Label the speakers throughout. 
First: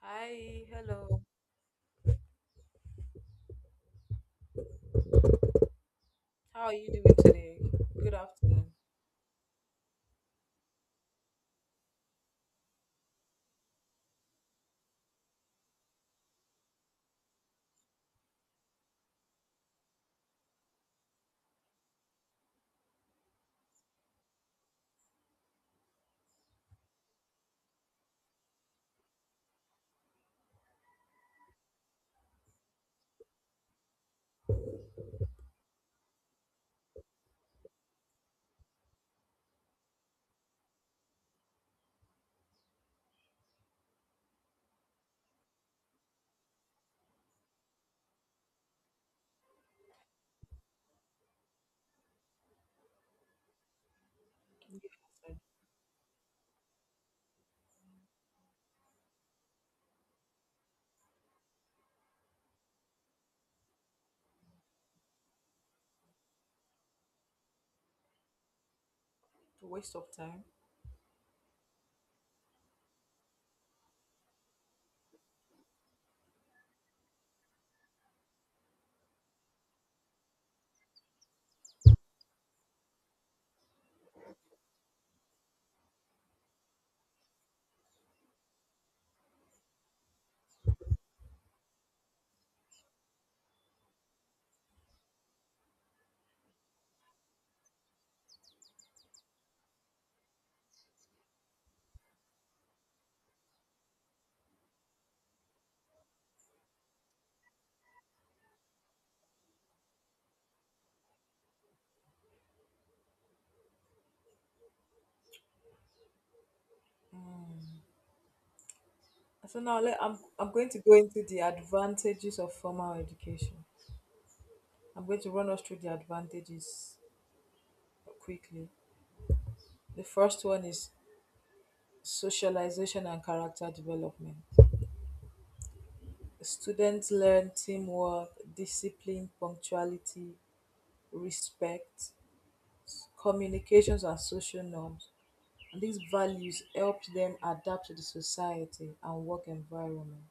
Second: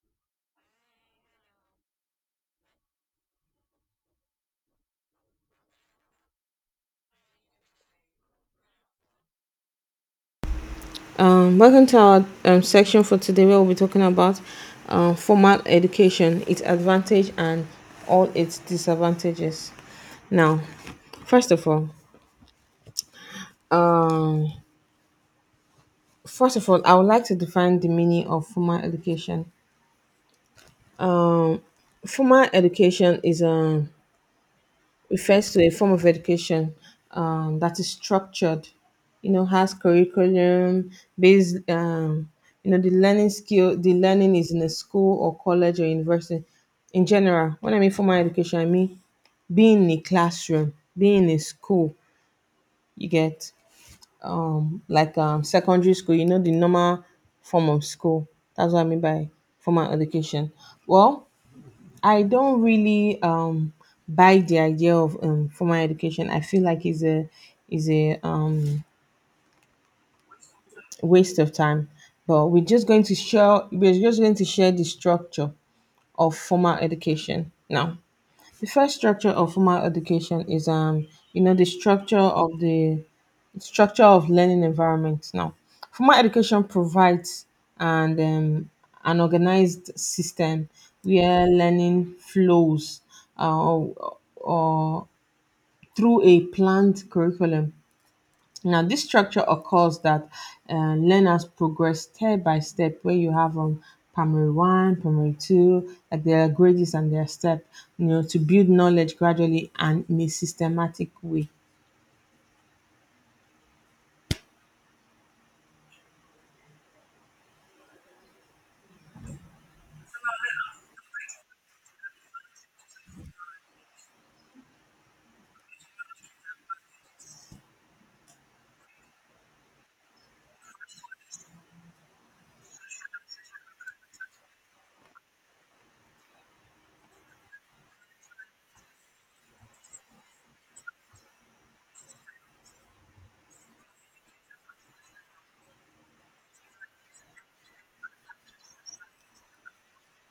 Speaker 1: Hi, hello. How are you doing today? Good afternoon.
Speaker 2: Welcome to our section for today where we'll be talking about formal education, its advantage and all its disadvantages. Now, first of all, first of all, I would like to define the meaning of formal education. Formal education is refers to a form of education that is structured, you know, has curriculum based, the learning skill, the learning is in a school or college or university. In general, when I mean formal education, I mean being in a classroom, being in a school, you get
Speaker 1: Yes.
Speaker 2: secondary school, you know, the normal form of school. That's what I mean by formal education. Well, I don't really buy the idea of formal education. I feel like it's a
Speaker 1: A waste of time.
Speaker 2: waste of time. But we're just going to share we're just going to share the structure of formal education now. The first structure of formal education is you know the structure of learning environment. Now, formal education provides and an organized system where learning flows or through a planned curriculum now, this structure occurs that learners progress step by step where you have primary one, primary two, like their grades and their step, you know, to build knowledge gradually and in a systematic way.
Speaker 1: So now let, I'm going to go into the advantages of formal education. I'm going to run us through the advantages quickly. The first one is socialization and character development. Students learn teamwork, discipline, punctuality, respect, communications and social norms. These values helped them adapt to the society and work environment.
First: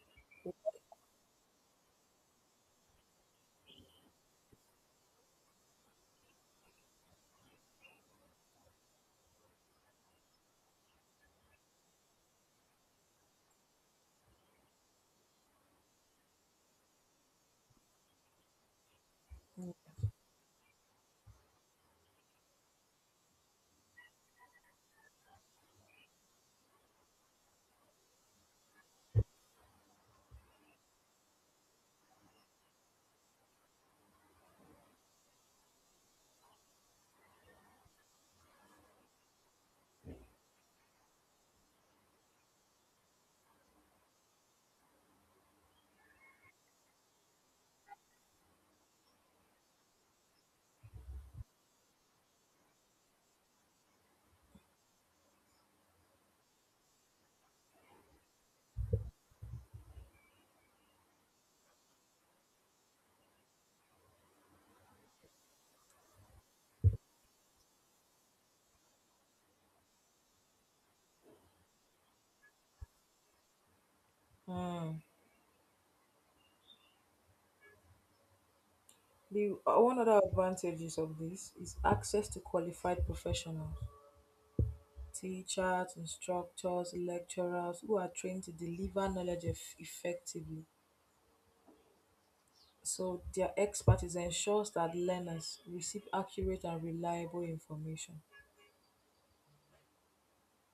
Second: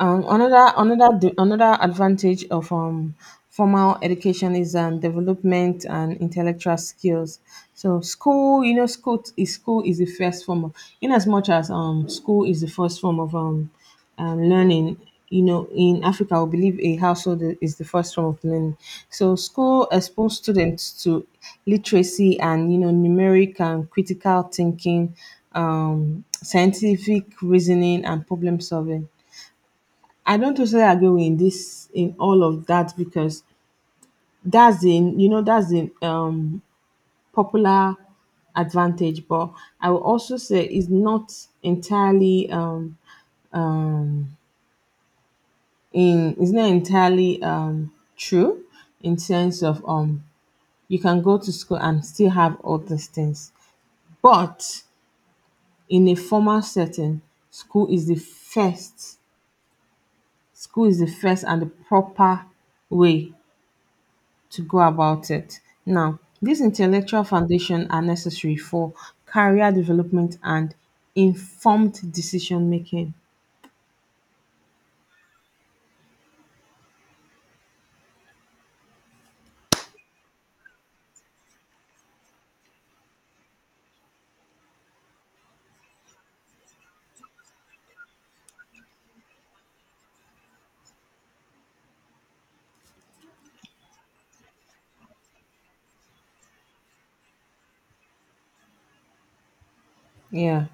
Speaker 2: Another advantage of formal education is development and intellectual skills. So school, you know, school is the first form of, in as much as school is the first form of learning. You know, in Africa, I believe a household is the first form of learning. So school expose students to literacy and you know numeric and critical thinking, scientific reasoning and problem solving. I don't totally agree with this in all of that because that's the you know that's the popular advantage, but I will also say it's not entirely um in it's not entirely true in sense of you can go to school and still have all these things. But in a formal setting, school is the first school is the first and the proper way to go about it. Now, these intellectual foundation are necessary for career development and informed decision making.
Speaker 1: Hmm. The one other advantages of this is access to qualified professionals, teachers, instructors, lecturers who are trained to deliver knowledge effectively. So their expertise ensures that learners receive accurate and reliable information.
Speaker 2: Yeah,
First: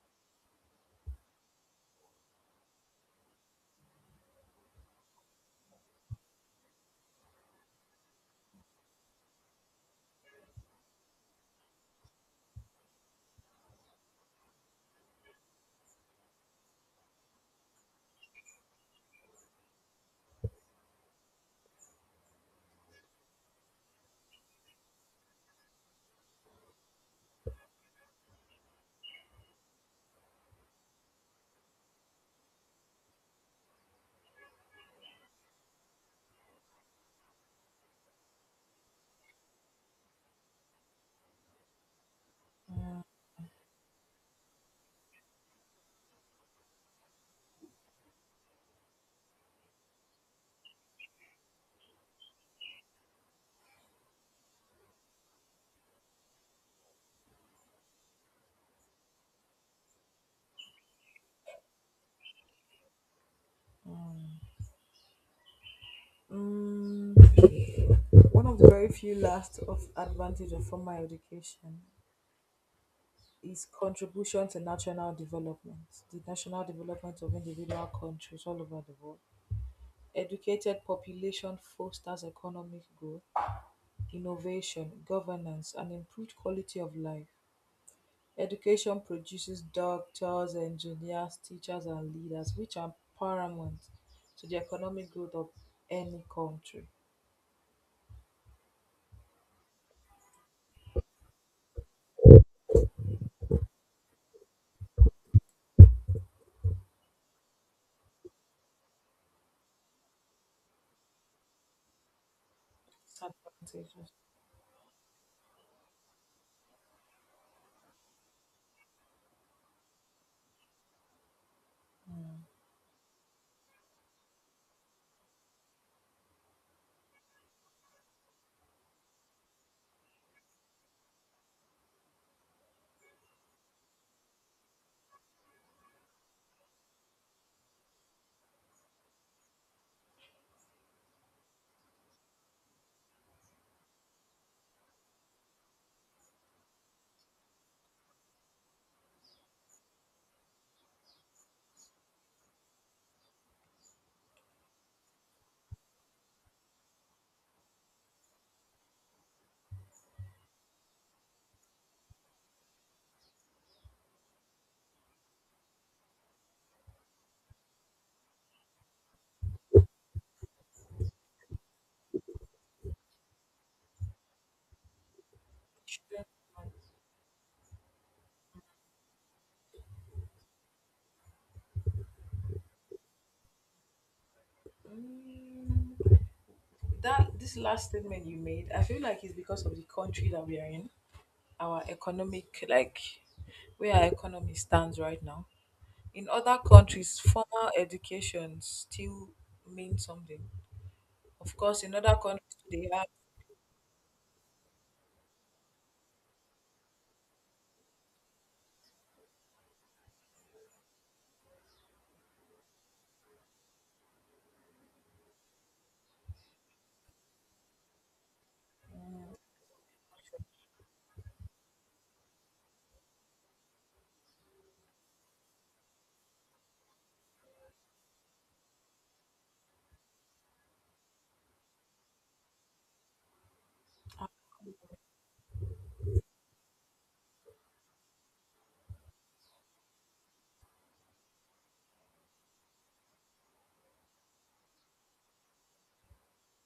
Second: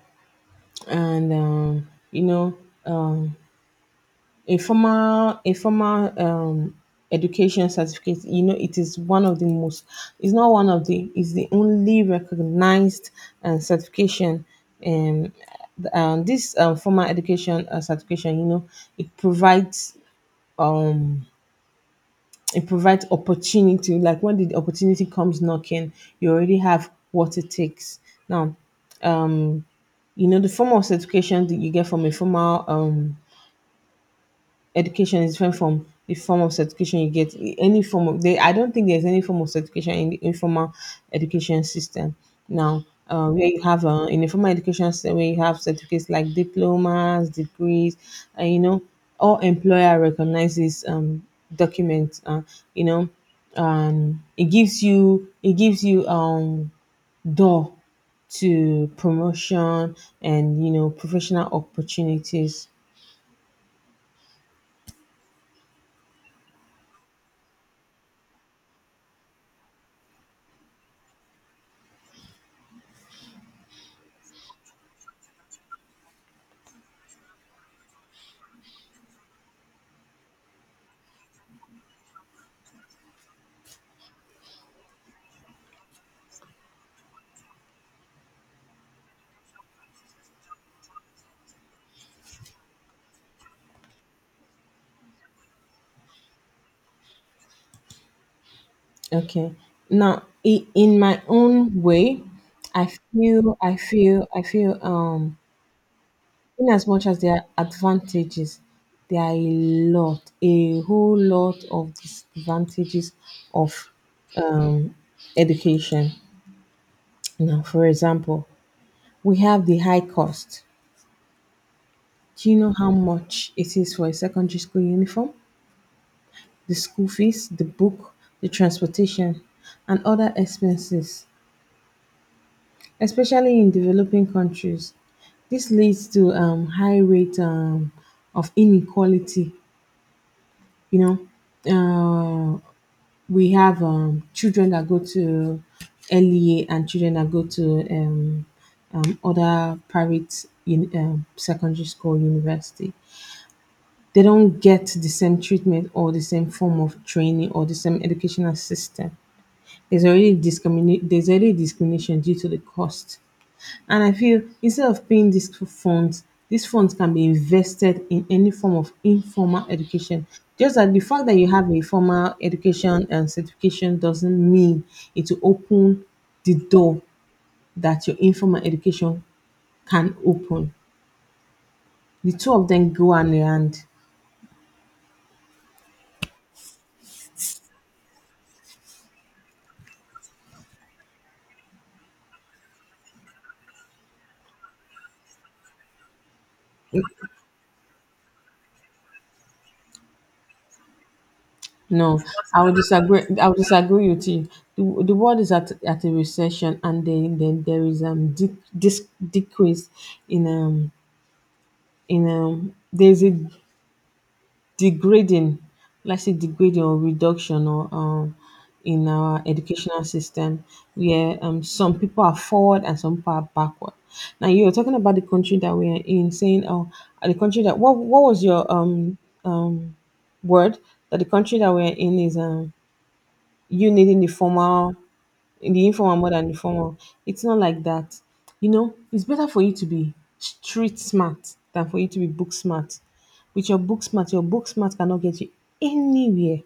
Speaker 2: and um, a formal education certificate. You know, it is one of the most. It's not one of the. It's the only recognized certification. Um, this formal education certification, you know, it provides um it provides opportunity. Like when the opportunity comes knocking, you already have what it takes. Now, you know, the form of certification that you get from a formal education is different from the form of certification you get. Any form of they, I don't think there's any form of certification in the informal education system now. Where you have in the formal education system, where you have certificates like diplomas, degrees, and you know, all employer recognizes documents. You know, it gives you door to promotion and you know professional opportunities.
Speaker 1: Mm, one of the very few last of advantage of formal education his contribution to national development, the national development of individual countries all over the world. Educated population fosters economic growth, innovation, governance, and improved quality of life. Education produces doctors, engineers, teachers, and leaders, which are paramount to the economic growth of any country.
Speaker 2: Okay. Now, in my own way, I I feel in as much as there are advantages, there are a whole lot of disadvantages of
Speaker 1: Advantages.
Speaker 2: um, education. Now, for example, we have the high cost. Do you know how much it is for a secondary school uniform, the school fees, the book, the transportation, and other expenses? Especially in developing countries. This leads to high rate of inequality. You know, we have children that go to LEA and children that go to other private secondary school, university. They don't get the same treatment or the same form of training or the same educational system. There's already discriminate. There's already discrimination due to the cost. And I feel instead of paying these two funds, these funds can be invested in any form of informal education. Just that the fact that you have a formal education and certification doesn't mean it will open the door that your informal education can open. The two of them go hand in hand.
Speaker 1: Mm, that this last statement you made, I feel like it's because of the country that we are in, our economic, like where our economy stands right now. In other countries, formal education still means something. Of course, in other
Speaker 2: No,
Speaker 1: countries
Speaker 2: I would
Speaker 1: they have
Speaker 2: disagree. I would disagree with you. The world is at a recession, and then there is decrease in um in there's a degrading like say degrading or reduction or in our educational system where some people are forward and some people are backward. Now you were talking about the country that we are in, saying oh the country that what was your word that the country that we are in is you needing the formal in the informal more than the formal. It's not like that. You know, it's better for you to be street smart than for you to be book smart. With your book smart cannot get you anywhere.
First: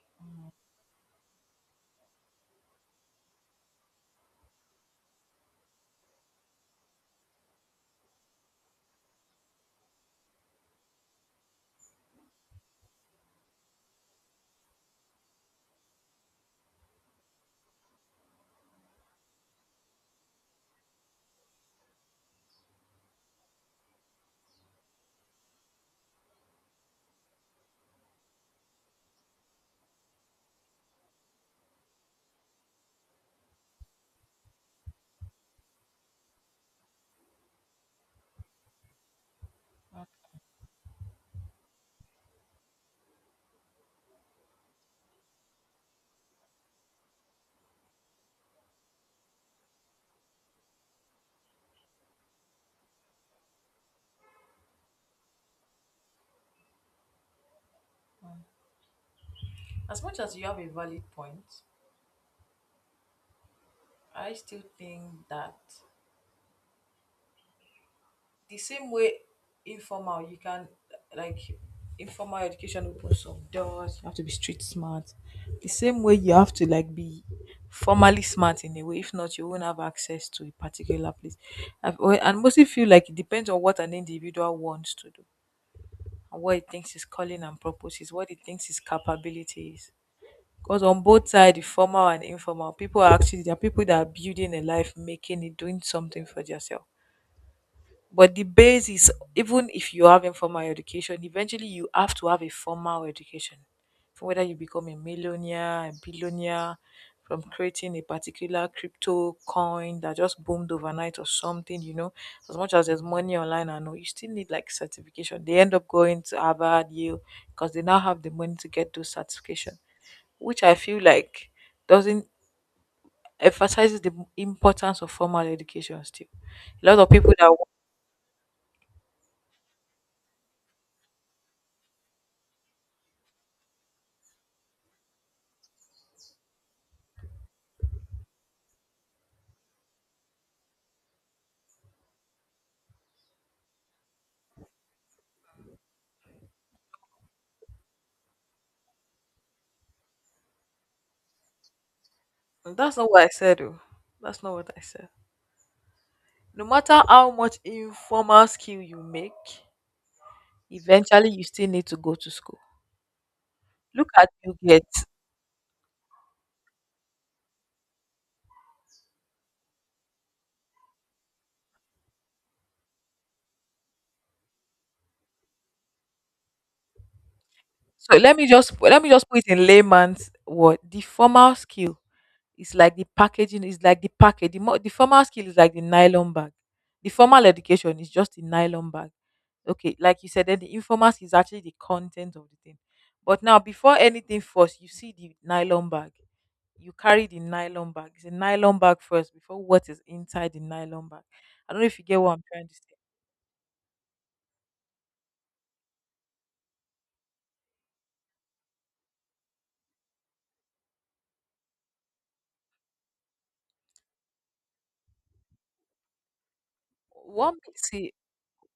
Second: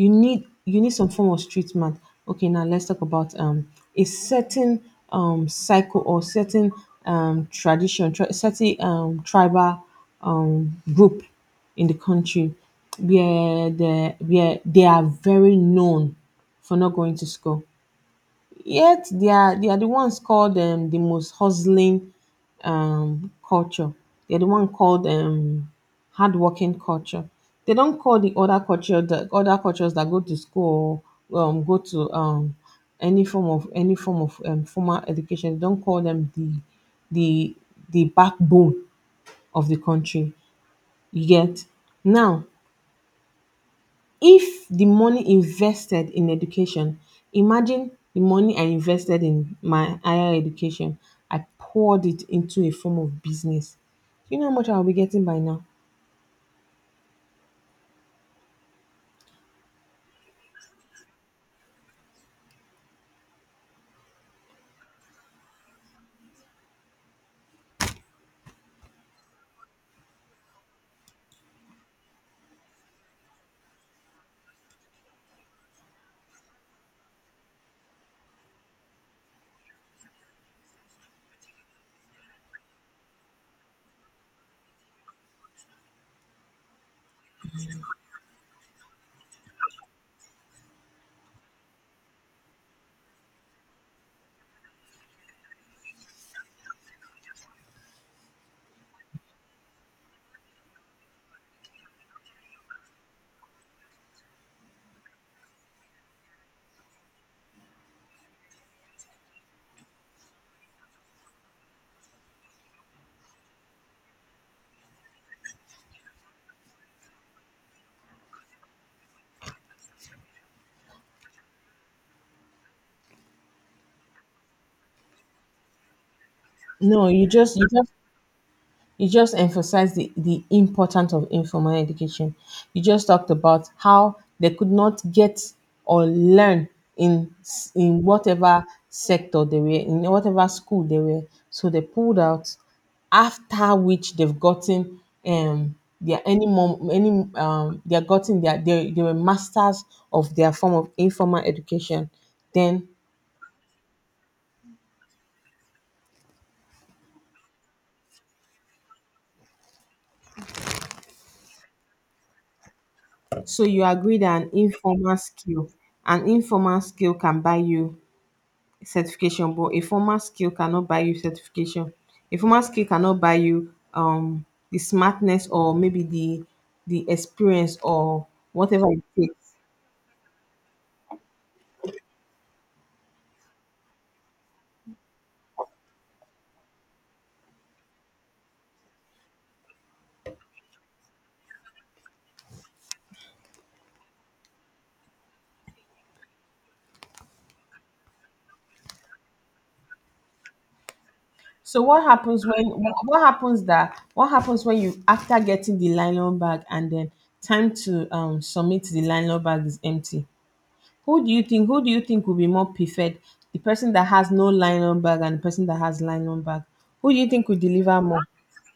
Speaker 2: You need some form of street smart. Okay, now let's talk about a certain cycle or certain certain tribal group in the country where they are very known for not going to school. Yet they are the ones called the most hustling culture. They're the one called hardworking culture. They don't call the other culture the other cultures that go to school or go to any form of formal education. They don't call them the the backbone of the
Speaker 1: uh,
Speaker 2: country. You get now, if the money invested in education, imagine the money I invested in my higher education, I poured it into a form of business. Do you know how much I'll be getting by now?
Speaker 1: uh, as much as you have a valid point, I still think that the same way informal you can, like, informal education opens some doors, you have to be street smart. The same way you have to like be formally smart in a way, if not you won't have access to a particular place. And mostly feel like it depends on what an individual wants to do and what he thinks his calling and purpose is, what he thinks his capability is, because on both sides, the formal and informal, people are actually, there are people that are building a life, making it, doing something for themselves. But the base is, even if you have informal education, eventually you have to have a formal education. For whether you become a millionaire, a billionaire, from creating a particular crypto coin that just boomed overnight or something, you know, as much as there's money online, I know you still need like certification. They end up going to Harvard, Yale, because they now have the money to get those certification, which I feel like doesn't emphasizes the importance of formal education still. A lot
Speaker 2: No
Speaker 1: of
Speaker 2: you
Speaker 1: people
Speaker 2: just
Speaker 1: that—
Speaker 2: You just emphasized the importance of informal education. You just talked about how they could not get or learn in whatever sector they were in, whatever school they were. So they pulled out, after which they've gotten um their any mom any they are gotten their they were masters of their form of informal education. Then
Speaker 1: that's not what I said, though. That's not what I said. No matter how much informal skill you make, eventually you still need to go to school.
Speaker 2: so you
Speaker 1: Look
Speaker 2: agree
Speaker 1: at
Speaker 2: that
Speaker 1: Bill Gates.
Speaker 2: an informal skill can buy you certification, but a formal skill cannot buy you certification. A formal skill cannot buy you the smartness, or maybe the experience
Speaker 1: So
Speaker 2: or
Speaker 1: let me just
Speaker 2: whatever
Speaker 1: let
Speaker 2: it
Speaker 1: me just put it
Speaker 2: takes.
Speaker 1: in layman's word. The formal skill is like the packaging, is like the package. The formal skill is like the nylon bag. The formal education is just the nylon bag. Okay, like you said, then the informal skill is actually the content of the thing. But now, before anything first, you see the nylon bag. You carry the nylon bag. It's a nylon bag first before what is inside the nylon bag. I don't
Speaker 2: So
Speaker 1: know if
Speaker 2: what
Speaker 1: you get what I'm
Speaker 2: happens when
Speaker 1: trying to say.
Speaker 2: wh- what happens that what happens when you, after getting the nylon bag and then time to submit, the nylon bag is empty? Who do you think will be more preferred, the person that has no nylon bag and the person that has nylon bag? Who do you think
Speaker 1: What
Speaker 2: will
Speaker 1: makes
Speaker 2: deliver
Speaker 1: it,
Speaker 2: more?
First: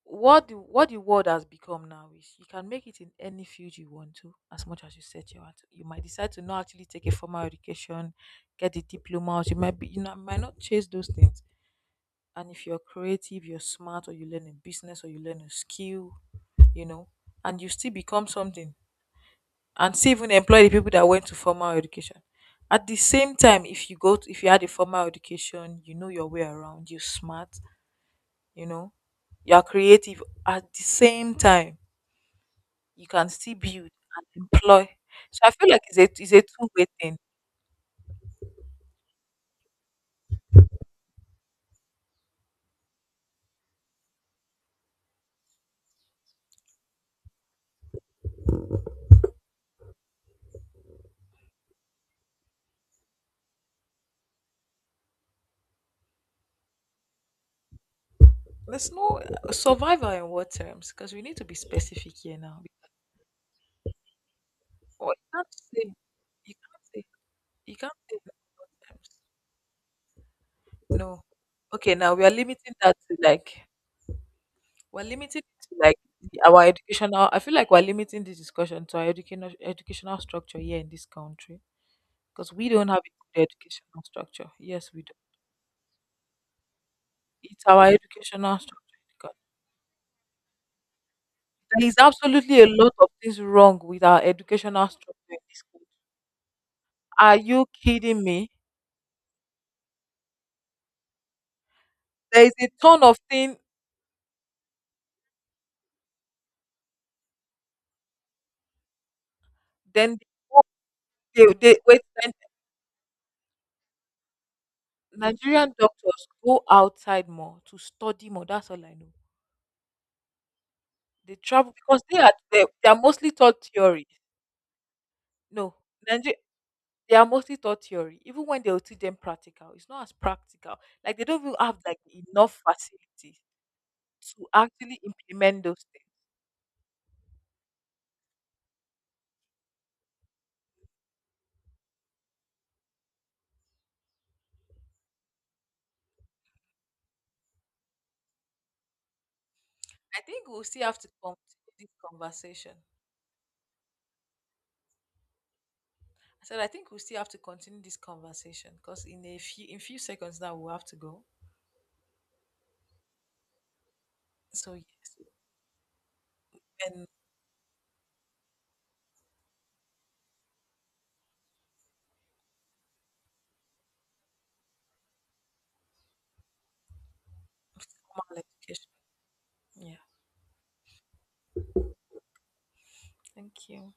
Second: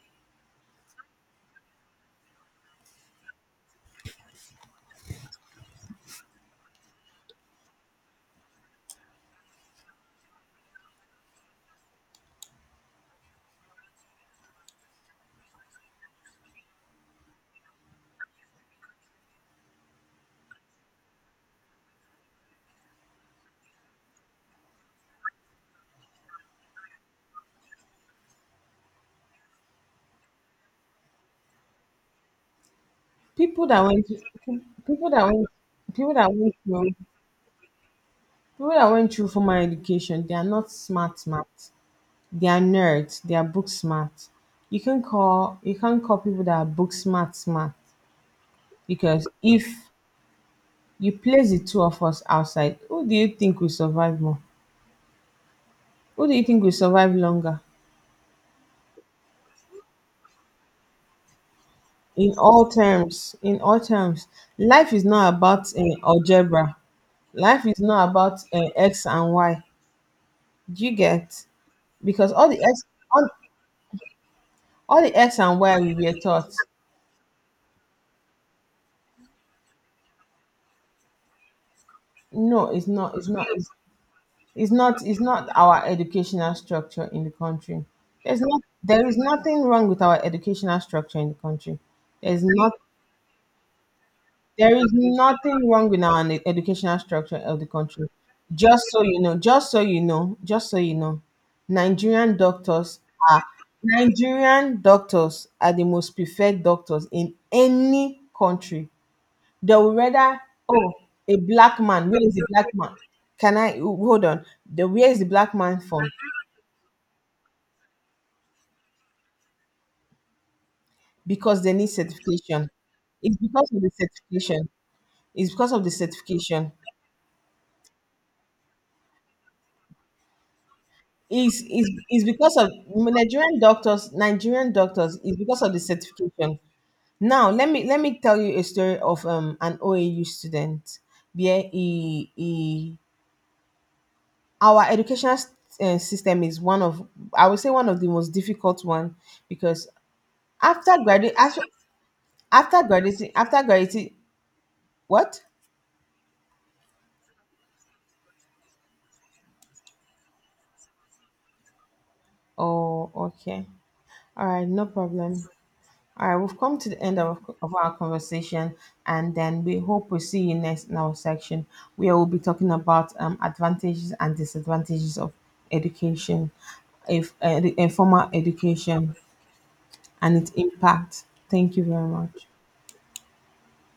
Speaker 1: what the, what the world has become now is you can make it in any field you want to, as much as you set your heart. You might decide to not actually take a formal education, get a diploma, or you might be, you know, might not chase those things. And if you're creative, you're smart, or you learn a business or you learn a skill, you know, and you still become something and still even employ the people that went to formal education. At the same time, if you go to, if you had a formal education, you know your way around, you're smart, you know, you're creative at the same time, you can still
Speaker 2: People that
Speaker 1: build
Speaker 2: went
Speaker 1: and employ.
Speaker 2: people that
Speaker 1: So
Speaker 2: went
Speaker 1: I feel like it's
Speaker 2: people
Speaker 1: a
Speaker 2: that
Speaker 1: it's a
Speaker 2: went
Speaker 1: two-way
Speaker 2: through
Speaker 1: thing.
Speaker 2: People that went through formal education, they are not smart smart. They are nerds, they are book smart. You can call people that are book smart smart. Because if you place the two of us outside, who do you think will survive more? Who do you think will survive longer?
Speaker 1: There's no survival in what terms? Because we need to be specific here now.
Speaker 2: In all terms, life is
Speaker 1: Or you
Speaker 2: not
Speaker 1: can't
Speaker 2: about
Speaker 1: say you
Speaker 2: algebra.
Speaker 1: can't say
Speaker 2: Life
Speaker 1: You
Speaker 2: is
Speaker 1: can't
Speaker 2: not
Speaker 1: say
Speaker 2: about
Speaker 1: that
Speaker 2: x
Speaker 1: terms.
Speaker 2: and y. Do you
Speaker 1: No.
Speaker 2: get?
Speaker 1: Okay, now we are
Speaker 2: Because
Speaker 1: limiting that to
Speaker 2: all,
Speaker 1: like,
Speaker 2: all
Speaker 1: we're
Speaker 2: the X
Speaker 1: limiting
Speaker 2: and
Speaker 1: it to
Speaker 2: Y we
Speaker 1: like
Speaker 2: were taught.
Speaker 1: our educational. I feel like we're limiting this discussion to our educational educational structure here in this country, because
Speaker 2: No,
Speaker 1: we
Speaker 2: it's
Speaker 1: don't have a
Speaker 2: not. It's
Speaker 1: good
Speaker 2: not.
Speaker 1: educational structure.
Speaker 2: It's
Speaker 1: Yes, we
Speaker 2: not.
Speaker 1: do.
Speaker 2: It's not our educational structure in the
Speaker 1: It's
Speaker 2: country.
Speaker 1: our
Speaker 2: There's
Speaker 1: educational
Speaker 2: not. There is
Speaker 1: structure.
Speaker 2: nothing wrong with our educational structure in the country.
Speaker 1: There is
Speaker 2: There's
Speaker 1: absolutely a
Speaker 2: not.
Speaker 1: lot of things wrong with our
Speaker 2: There
Speaker 1: educational
Speaker 2: is
Speaker 1: structure in this
Speaker 2: nothing
Speaker 1: country.
Speaker 2: wrong with our educational
Speaker 1: Are
Speaker 2: structure of the
Speaker 1: you
Speaker 2: country.
Speaker 1: kidding me?
Speaker 2: Just so you know. Nigerian
Speaker 1: There is a
Speaker 2: doctors
Speaker 1: ton of
Speaker 2: are
Speaker 1: thing.
Speaker 2: Nigerian doctors are the most preferred doctors in any country. They will
Speaker 1: Then
Speaker 2: rather, oh, a
Speaker 1: they
Speaker 2: black
Speaker 1: wait.
Speaker 2: man, where
Speaker 1: Then
Speaker 2: is the black man? Can I hold on? The Where is the black
Speaker 1: Nigerian
Speaker 2: man from?
Speaker 1: doctors go outside more to study more. That's all I know. They
Speaker 2: Because they
Speaker 1: travel
Speaker 2: need
Speaker 1: because they are they,
Speaker 2: certification.
Speaker 1: they are mostly
Speaker 2: It's
Speaker 1: taught
Speaker 2: because of the
Speaker 1: theory.
Speaker 2: certification. It's because
Speaker 1: No,
Speaker 2: of the
Speaker 1: Nigeria.
Speaker 2: certification.
Speaker 1: They are mostly taught theory. Even when they will teach them practical, it's not as practical. Like they don't even have like
Speaker 2: Is because
Speaker 1: enough
Speaker 2: of
Speaker 1: facilities
Speaker 2: Nigerian doctors,
Speaker 1: to actually
Speaker 2: Is because
Speaker 1: implement
Speaker 2: of the
Speaker 1: those things.
Speaker 2: certification. Now, let me tell you a story of an OAU student. Yeah, he, our educational system is one of, I would say, one of the most difficult one because
Speaker 1: I think we'll still
Speaker 2: after
Speaker 1: have to
Speaker 2: graduating,
Speaker 1: continue this conversation.
Speaker 2: after graduating, what?
Speaker 1: I said, I think we still have to continue this conversation because in a few, in few seconds now we'll have to go.
Speaker 2: Oh, okay. All right,
Speaker 1: So
Speaker 2: no
Speaker 1: yes,
Speaker 2: problem. All right, we've come to the
Speaker 1: and
Speaker 2: end of our conversation, and then we hope we see you next in our section where we'll be talking about advantages and disadvantages of education, if the informal
Speaker 1: formal education.
Speaker 2: education,
Speaker 1: Yeah.
Speaker 2: and its impact. Thank you very much.
Speaker 1: Thank you.